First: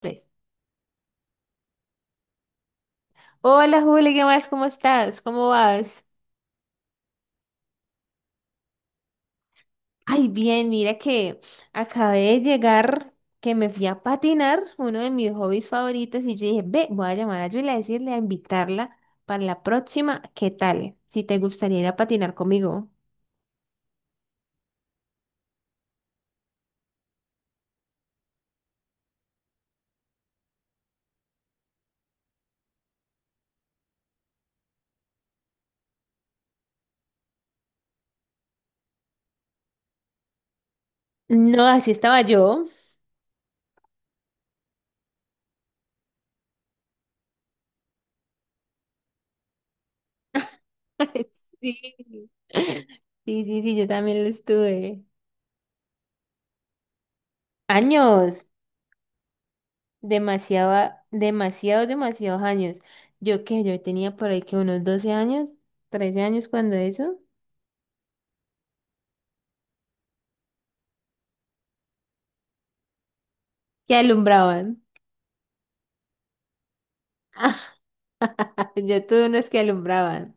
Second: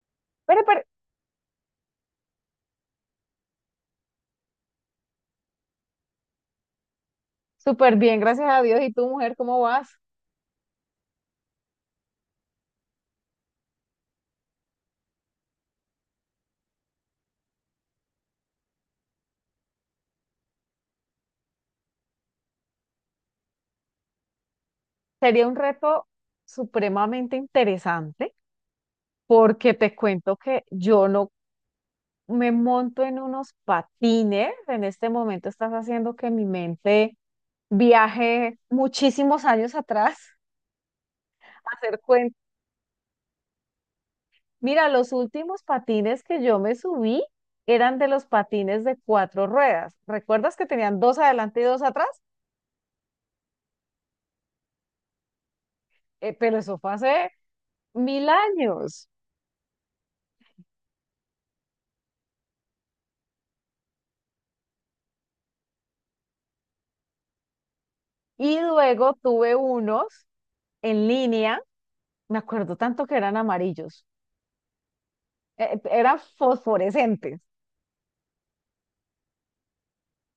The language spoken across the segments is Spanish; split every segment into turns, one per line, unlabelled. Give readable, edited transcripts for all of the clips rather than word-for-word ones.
Tres.
Pero, pero,
Hola Juli, ¿qué más? ¿Cómo estás? ¿Cómo vas?
Súper bien, gracias a Dios. ¿Y tú, mujer, cómo vas?
Ay, bien, mira que acabé de llegar, que me fui a patinar, uno de mis hobbies favoritos, y yo dije, ve, voy a llamar a Julia a decirle, a invitarla para la próxima. ¿Qué tal si te gustaría ir a patinar conmigo?
Sería un reto supremamente interesante porque te cuento que yo no me monto en unos patines. En este momento estás haciendo que mi mente viaje muchísimos años atrás.
No, así
Hacer
estaba
cuenta.
yo.
Mira, los últimos patines que yo me subí eran de los patines de cuatro ruedas. ¿Recuerdas que tenían dos adelante y dos atrás?
Sí, sí, sí, sí, yo también lo estuve.
Pero eso fue hace mil
Años.
años.
Demasiado, demasiados, demasiados años. Yo tenía por ahí que unos 12 años, 13 años cuando eso,
Y luego tuve unos en línea, me acuerdo tanto que eran
que
amarillos,
alumbraban.
eran fosforescentes.
Yo tuve unos que alumbraban.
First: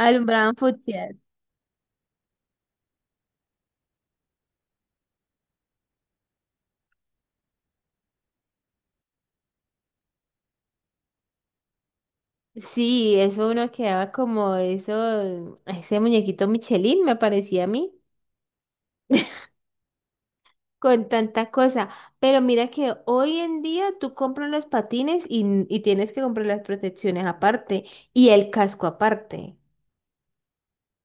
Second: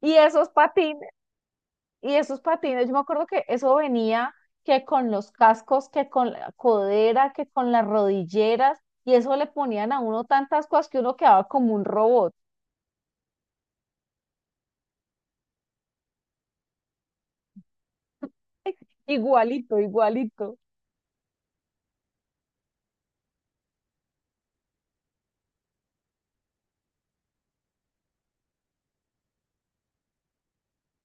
Y esos patines,
futsal.
y esos patines, yo me acuerdo que eso venía que con los cascos, que con la codera, que con las rodilleras, y eso le ponían a uno tantas cosas que uno quedaba como un robot,
Sí, eso uno quedaba como eso, ese muñequito Michelin me parecía a mí,
igualito, igualito.
con tanta cosa. Pero mira que hoy en día tú compras los patines y tienes que comprar las protecciones aparte y el casco aparte.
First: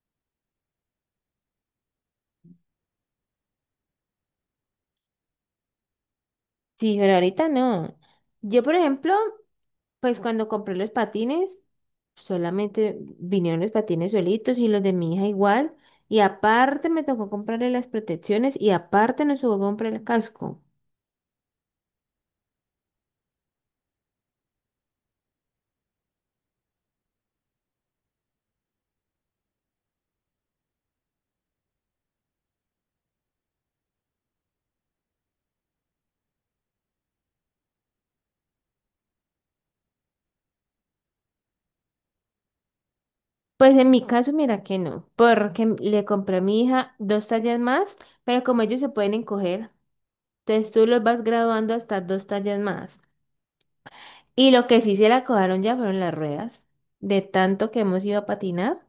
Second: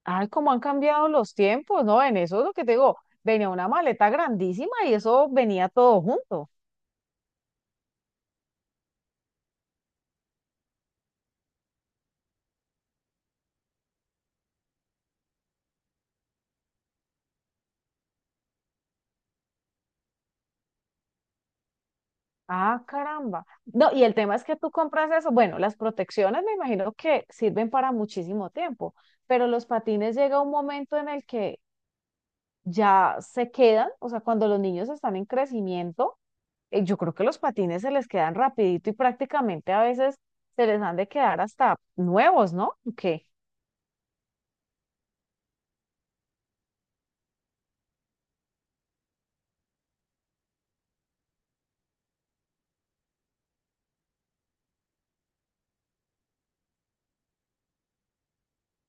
Ay, cómo han cambiado los tiempos, ¿no? En eso es lo que te digo, venía una maleta grandísima y eso venía todo junto.
Sí, pero ahorita no. Yo, por ejemplo, pues cuando compré los patines, solamente vinieron los patines solitos y los de mi hija igual. Y aparte me tocó comprarle las protecciones y aparte nos tocó comprar el casco.
Ah, caramba. No, y el tema es que tú compras eso. Bueno, las protecciones me imagino que sirven para muchísimo tiempo, pero los patines llega un momento en el que ya se quedan, o sea, cuando los niños están en crecimiento, yo creo que los patines se les quedan rapidito y prácticamente a veces se les han de quedar hasta nuevos, ¿no? Que
Pues en mi caso, mira que no, porque le compré a mi hija dos tallas más, pero como ellos se pueden encoger, entonces tú los vas graduando hasta dos tallas más. Y lo que sí se la cojaron ya fueron las ruedas. De tanto que hemos ido a patinar,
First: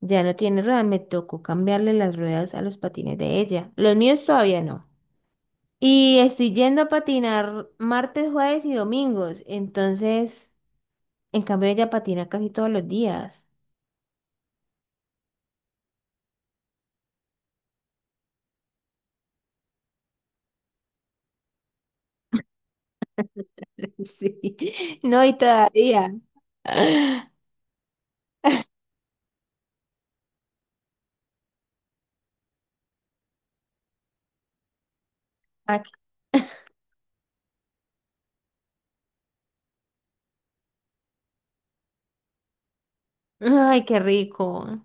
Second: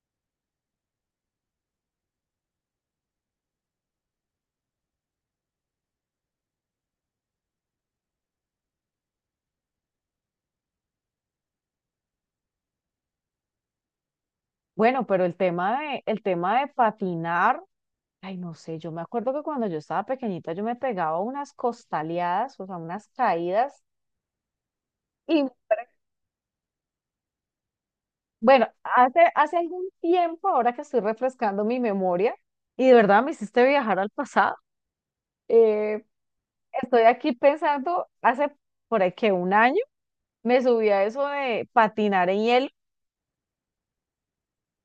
ya no tiene ruedas, me tocó cambiarle las ruedas a los patines de ella. Los míos todavía no. Y estoy yendo a patinar martes, jueves y domingos. Entonces, en cambio, ella patina casi todos los días.
bueno, pero el tema de patinar, ay, no sé, yo me acuerdo que cuando yo estaba pequeñita yo me pegaba unas costaleadas, o sea, unas caídas.
Sí. No, y todavía.
Bueno, hace algún tiempo, ahora que estoy refrescando mi memoria, y de verdad me hiciste viajar al pasado,
Ay,
eh, estoy aquí pensando, hace por ahí que un año me subí a eso de patinar en hielo.
ay, qué rico.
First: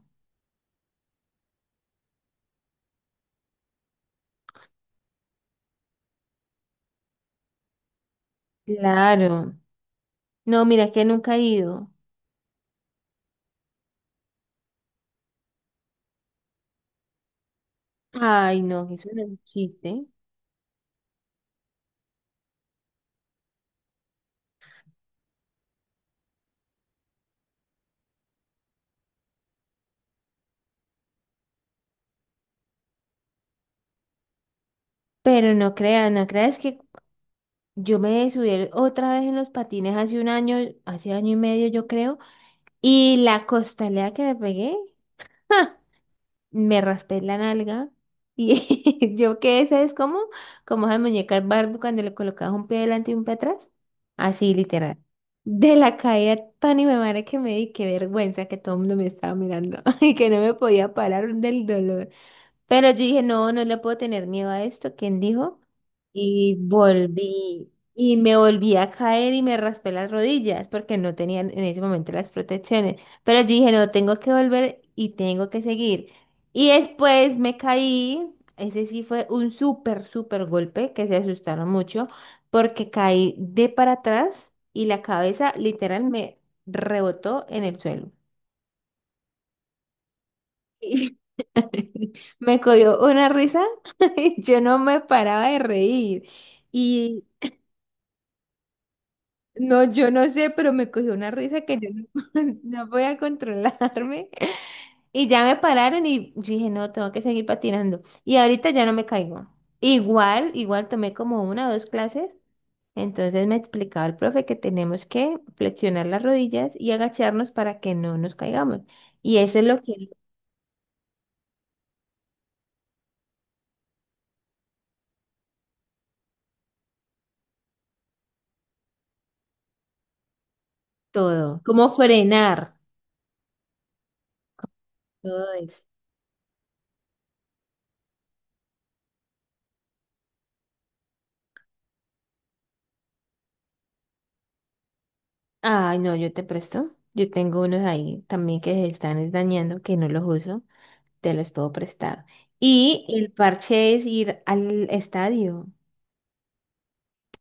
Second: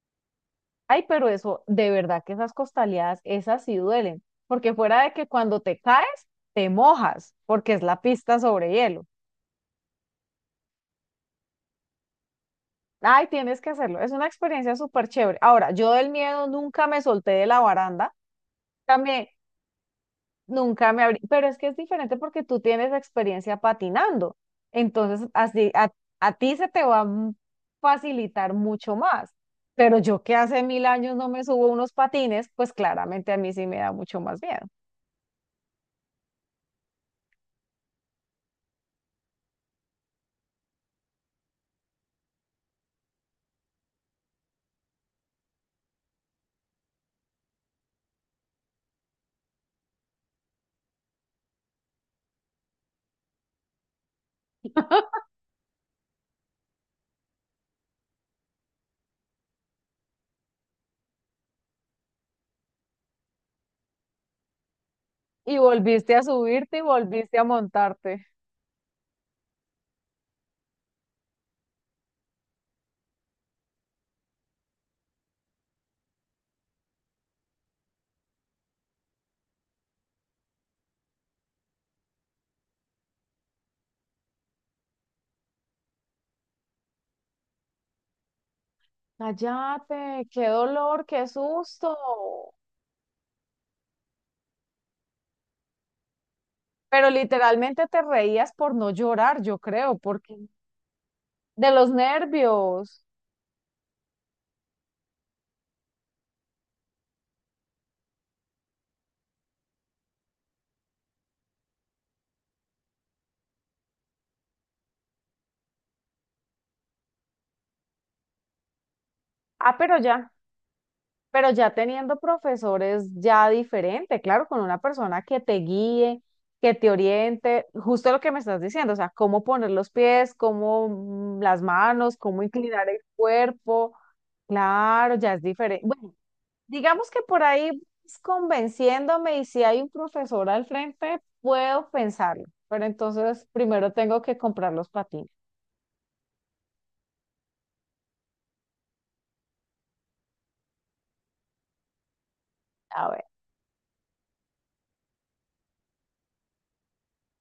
Ay, pero eso, de verdad que esas costaleadas, esas sí duelen, porque fuera de que cuando te caes, te mojas, porque es la pista sobre hielo.
Claro. No, mira que nunca he ido.
Ay, tienes que hacerlo, es una experiencia súper chévere. Ahora, yo del miedo nunca me solté de la baranda.
Ay, no, eso no es
También.
un chiste.
Nunca me abrí, pero es que es diferente porque tú tienes experiencia patinando. Entonces, así a ti se te va a facilitar mucho más. Pero yo que hace 1000 años no me subo unos patines, pues claramente a mí sí me da mucho más miedo.
Pero no creas, no creas que yo me subí otra vez en los patines hace un año, hace año y medio, yo creo. Y la costalera que me pegué. Me raspé la nalga y yo quedé, ¿sabes cómo? Como esas muñecas Barbie cuando le colocabas un pie delante y un pie atrás. Así, literal. De la caída tan y me madre que me di, qué vergüenza que todo el mundo me estaba mirando y que no me podía parar del dolor. Pero yo dije, no, no le puedo tener miedo a esto. ¿Quién dijo?
Y volviste a
Y
subirte y volviste a
volví, y
montarte.
me volví a caer y me raspé las rodillas porque no tenían en ese momento las protecciones. Pero yo dije, no, tengo que volver y tengo que seguir. Y después me caí, ese sí fue un súper, súper golpe que se asustaron mucho porque caí de para atrás y la cabeza literal me rebotó en el suelo.
Cállate, qué dolor,
Y
qué susto.
me cogió una risa y yo no me paraba de reír.
Pero
Y
literalmente te reías por no llorar, yo
no,
creo,
yo no
porque
sé, pero me cogió una risa
de
que yo
los
no, no
nervios.
podía controlarme. Y ya me pararon y yo dije, no, tengo que seguir patinando. Y ahorita ya no me caigo. Igual, igual tomé como una o dos clases. Entonces me explicaba el profe que tenemos que flexionar las rodillas y agacharnos para que no nos caigamos. Y eso es
Ah,
lo que
pero
es
ya. Pero ya teniendo profesores ya diferente, claro, con una persona que te guíe, que te oriente, justo lo que me estás diciendo, o sea, cómo poner los pies, cómo
todo,
las
como
manos, cómo
frenar,
inclinar el cuerpo, claro, ya es
todo eso.
diferente. Bueno, digamos que por ahí es convenciéndome y si hay un profesor al frente, puedo pensarlo, pero entonces primero tengo que comprar los patines.
Ay, no, yo te presto. Yo tengo unos ahí también que se están es dañando, que no los uso. Te los puedo prestar. Y
A ver,
el parche es ir al estadio,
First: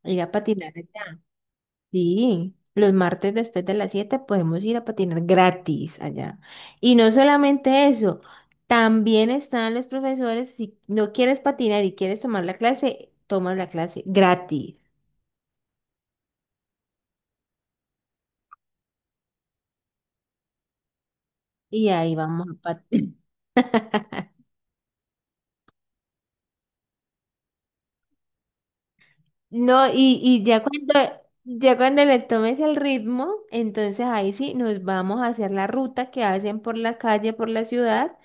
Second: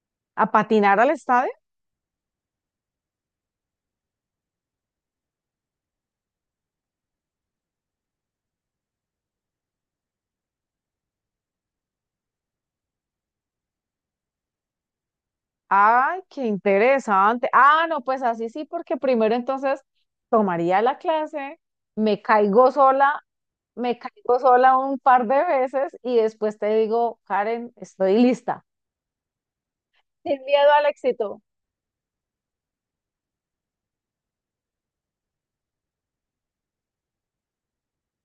ir a
¿a
patinar
patinar al
allá.
estadio?
Sí, los martes después de las 7 podemos ir a patinar gratis allá. Y no solamente eso, también están los profesores. Si no quieres patinar y quieres tomar la clase, tomas la clase gratis.
Ay, qué interesante. Ah, no, pues así sí, porque primero entonces tomaría la clase,
Y ahí
me
vamos a
caigo
patinar.
sola, me caigo sola un par de veces y después te digo, Karen, estoy lista.
No, y
Sin
ya
miedo al
cuando,
éxito.
ya cuando le tomes el ritmo, entonces ahí sí nos vamos a hacer la ruta que hacen por la calle, por la ciudad.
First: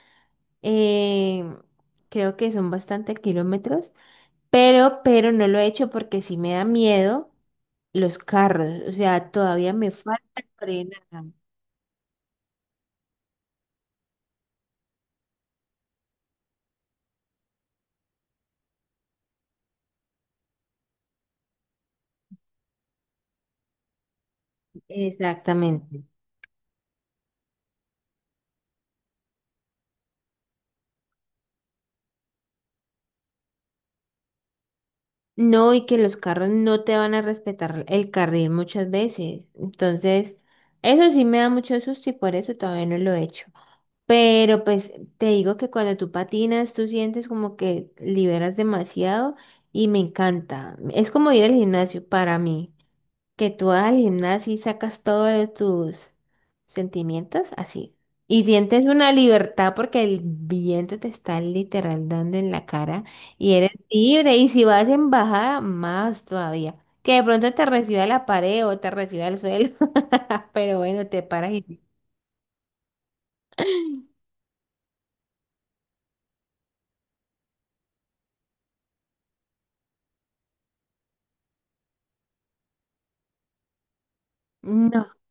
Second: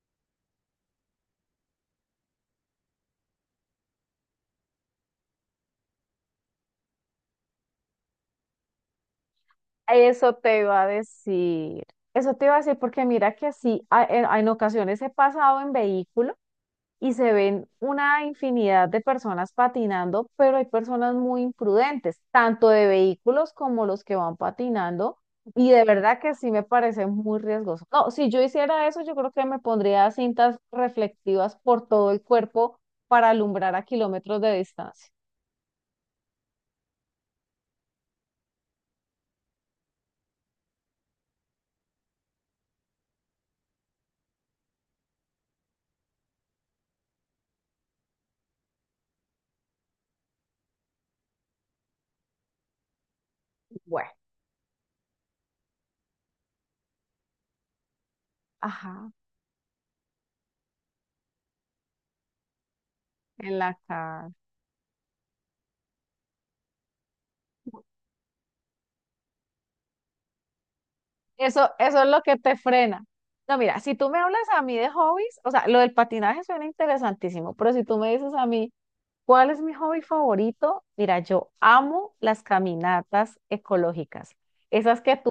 eh, Creo que son bastantes kilómetros, pero no lo he hecho porque sí me da miedo los carros. O sea, todavía me
Eso
falta
te iba a
frenar.
decir. Eso te iba a decir porque mira que sí, en ocasiones he pasado en vehículo y se ven una infinidad de personas patinando, pero hay personas muy imprudentes, tanto de vehículos como los que van patinando, y de
Exactamente.
verdad que sí me parece muy riesgoso. No, si yo hiciera eso, yo creo que me pondría cintas reflectivas por todo el cuerpo para alumbrar a kilómetros de distancia.
No, y que los carros no te van a respetar el carril muchas veces. Entonces, eso sí me da mucho susto y por eso todavía no lo he hecho. Pero pues te digo que cuando tú patinas, tú sientes como que liberas demasiado y me encanta. Es como ir al gimnasio para mí, que tú vas al
Bueno.
gimnasio y sacas todos tus sentimientos así. Y sientes
Ajá,
una libertad porque el viento te está literal dando en la cara y
en
eres
la cara.
libre. Y si vas en bajada, más todavía. Que de pronto te reciba la pared o te reciba el suelo. Pero bueno, te paras
Eso,
y...
eso es lo que te frena. No, mira, si tú me hablas a mí de hobbies, o sea, lo del patinaje suena interesantísimo, pero si tú me dices a mí, ¿cuál es mi hobby favorito? Mira, yo amo las caminatas ecológicas. Esas que
No.
tú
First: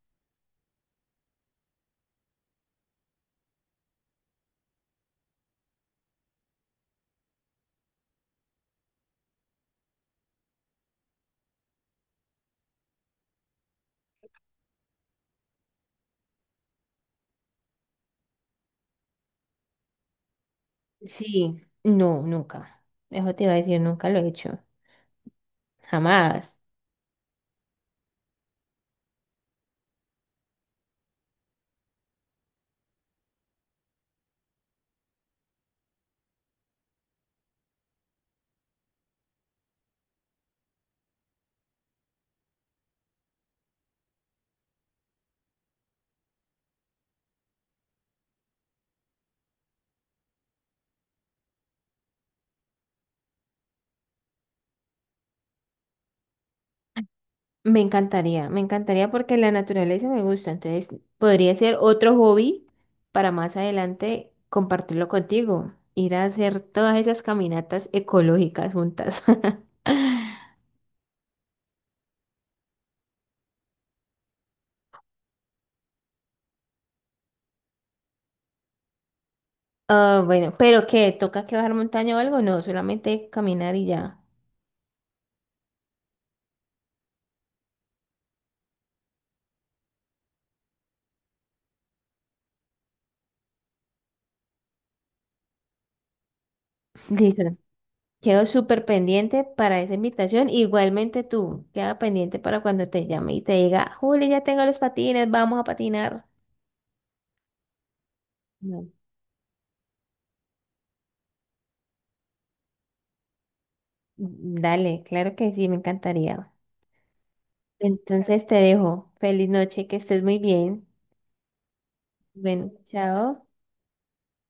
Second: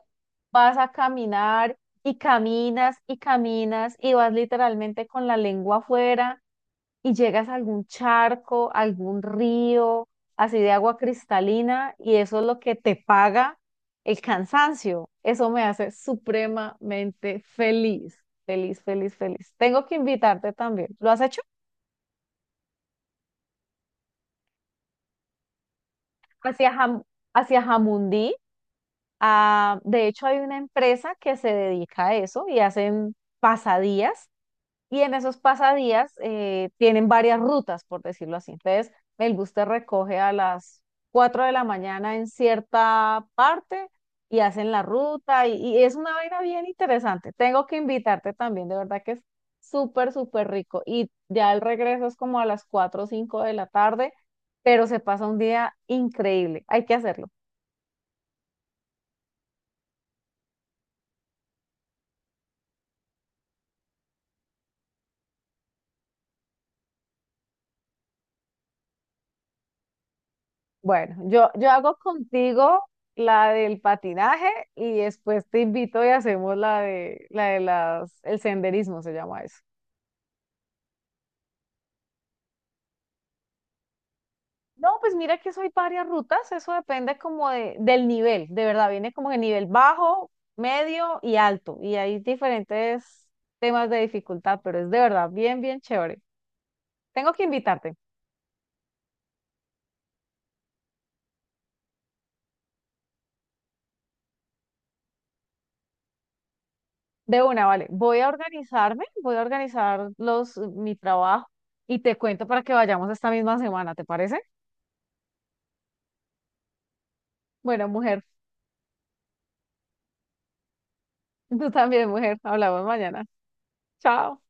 vas a caminar y caminas y caminas y vas literalmente con la lengua afuera y llegas a algún charco, algún río, así de agua cristalina y eso es lo que te paga el cansancio. Eso me hace supremamente feliz, feliz, feliz, feliz. Tengo que invitarte también. ¿Lo has hecho?
Sí, no, nunca. Eso te iba a decir, nunca lo he hecho. Jamás.
Hacia Jam- hacia Jamundí. Ah, de hecho, hay una empresa que se dedica a eso y hacen pasadías. Y en esos pasadías tienen varias rutas, por decirlo así. Entonces, el bus te recoge a las 4 de la mañana en cierta parte y hacen la ruta. Y es una vaina bien interesante. Tengo que invitarte también, de verdad que es súper, súper rico. Y ya el regreso es como a las 4 o 5 de la tarde, pero se pasa un día increíble. Hay que hacerlo.
Me encantaría porque la naturaleza me gusta. Entonces, podría ser otro hobby para más adelante compartirlo contigo. Ir a hacer todas esas caminatas ecológicas juntas.
Bueno, yo hago contigo la del patinaje y después te invito y hacemos el senderismo se llama eso.
Ah, bueno, pero ¿qué? ¿Toca que bajar montaña o algo? No, solamente caminar y ya.
No, pues mira que eso hay varias rutas, eso depende como de, del nivel, de verdad, viene como de nivel bajo, medio y alto, y hay diferentes temas de dificultad, pero es de verdad bien, bien chévere. Tengo que
Listo.
invitarte.
Quedo súper pendiente para esa invitación. Igualmente tú, queda pendiente para cuando te llame y te diga, Juli, ya tengo los patines, vamos a patinar.
De una, vale, voy a
No.
organizarme, voy a organizar los, mi trabajo y te cuento para que vayamos esta misma semana, ¿te parece?
Dale, claro que sí, me encantaría.
Bueno, mujer.
Entonces te dejo. Feliz noche, que estés muy bien.
Tú también, mujer.
Bueno,
Hablamos mañana.
chao.
Chao.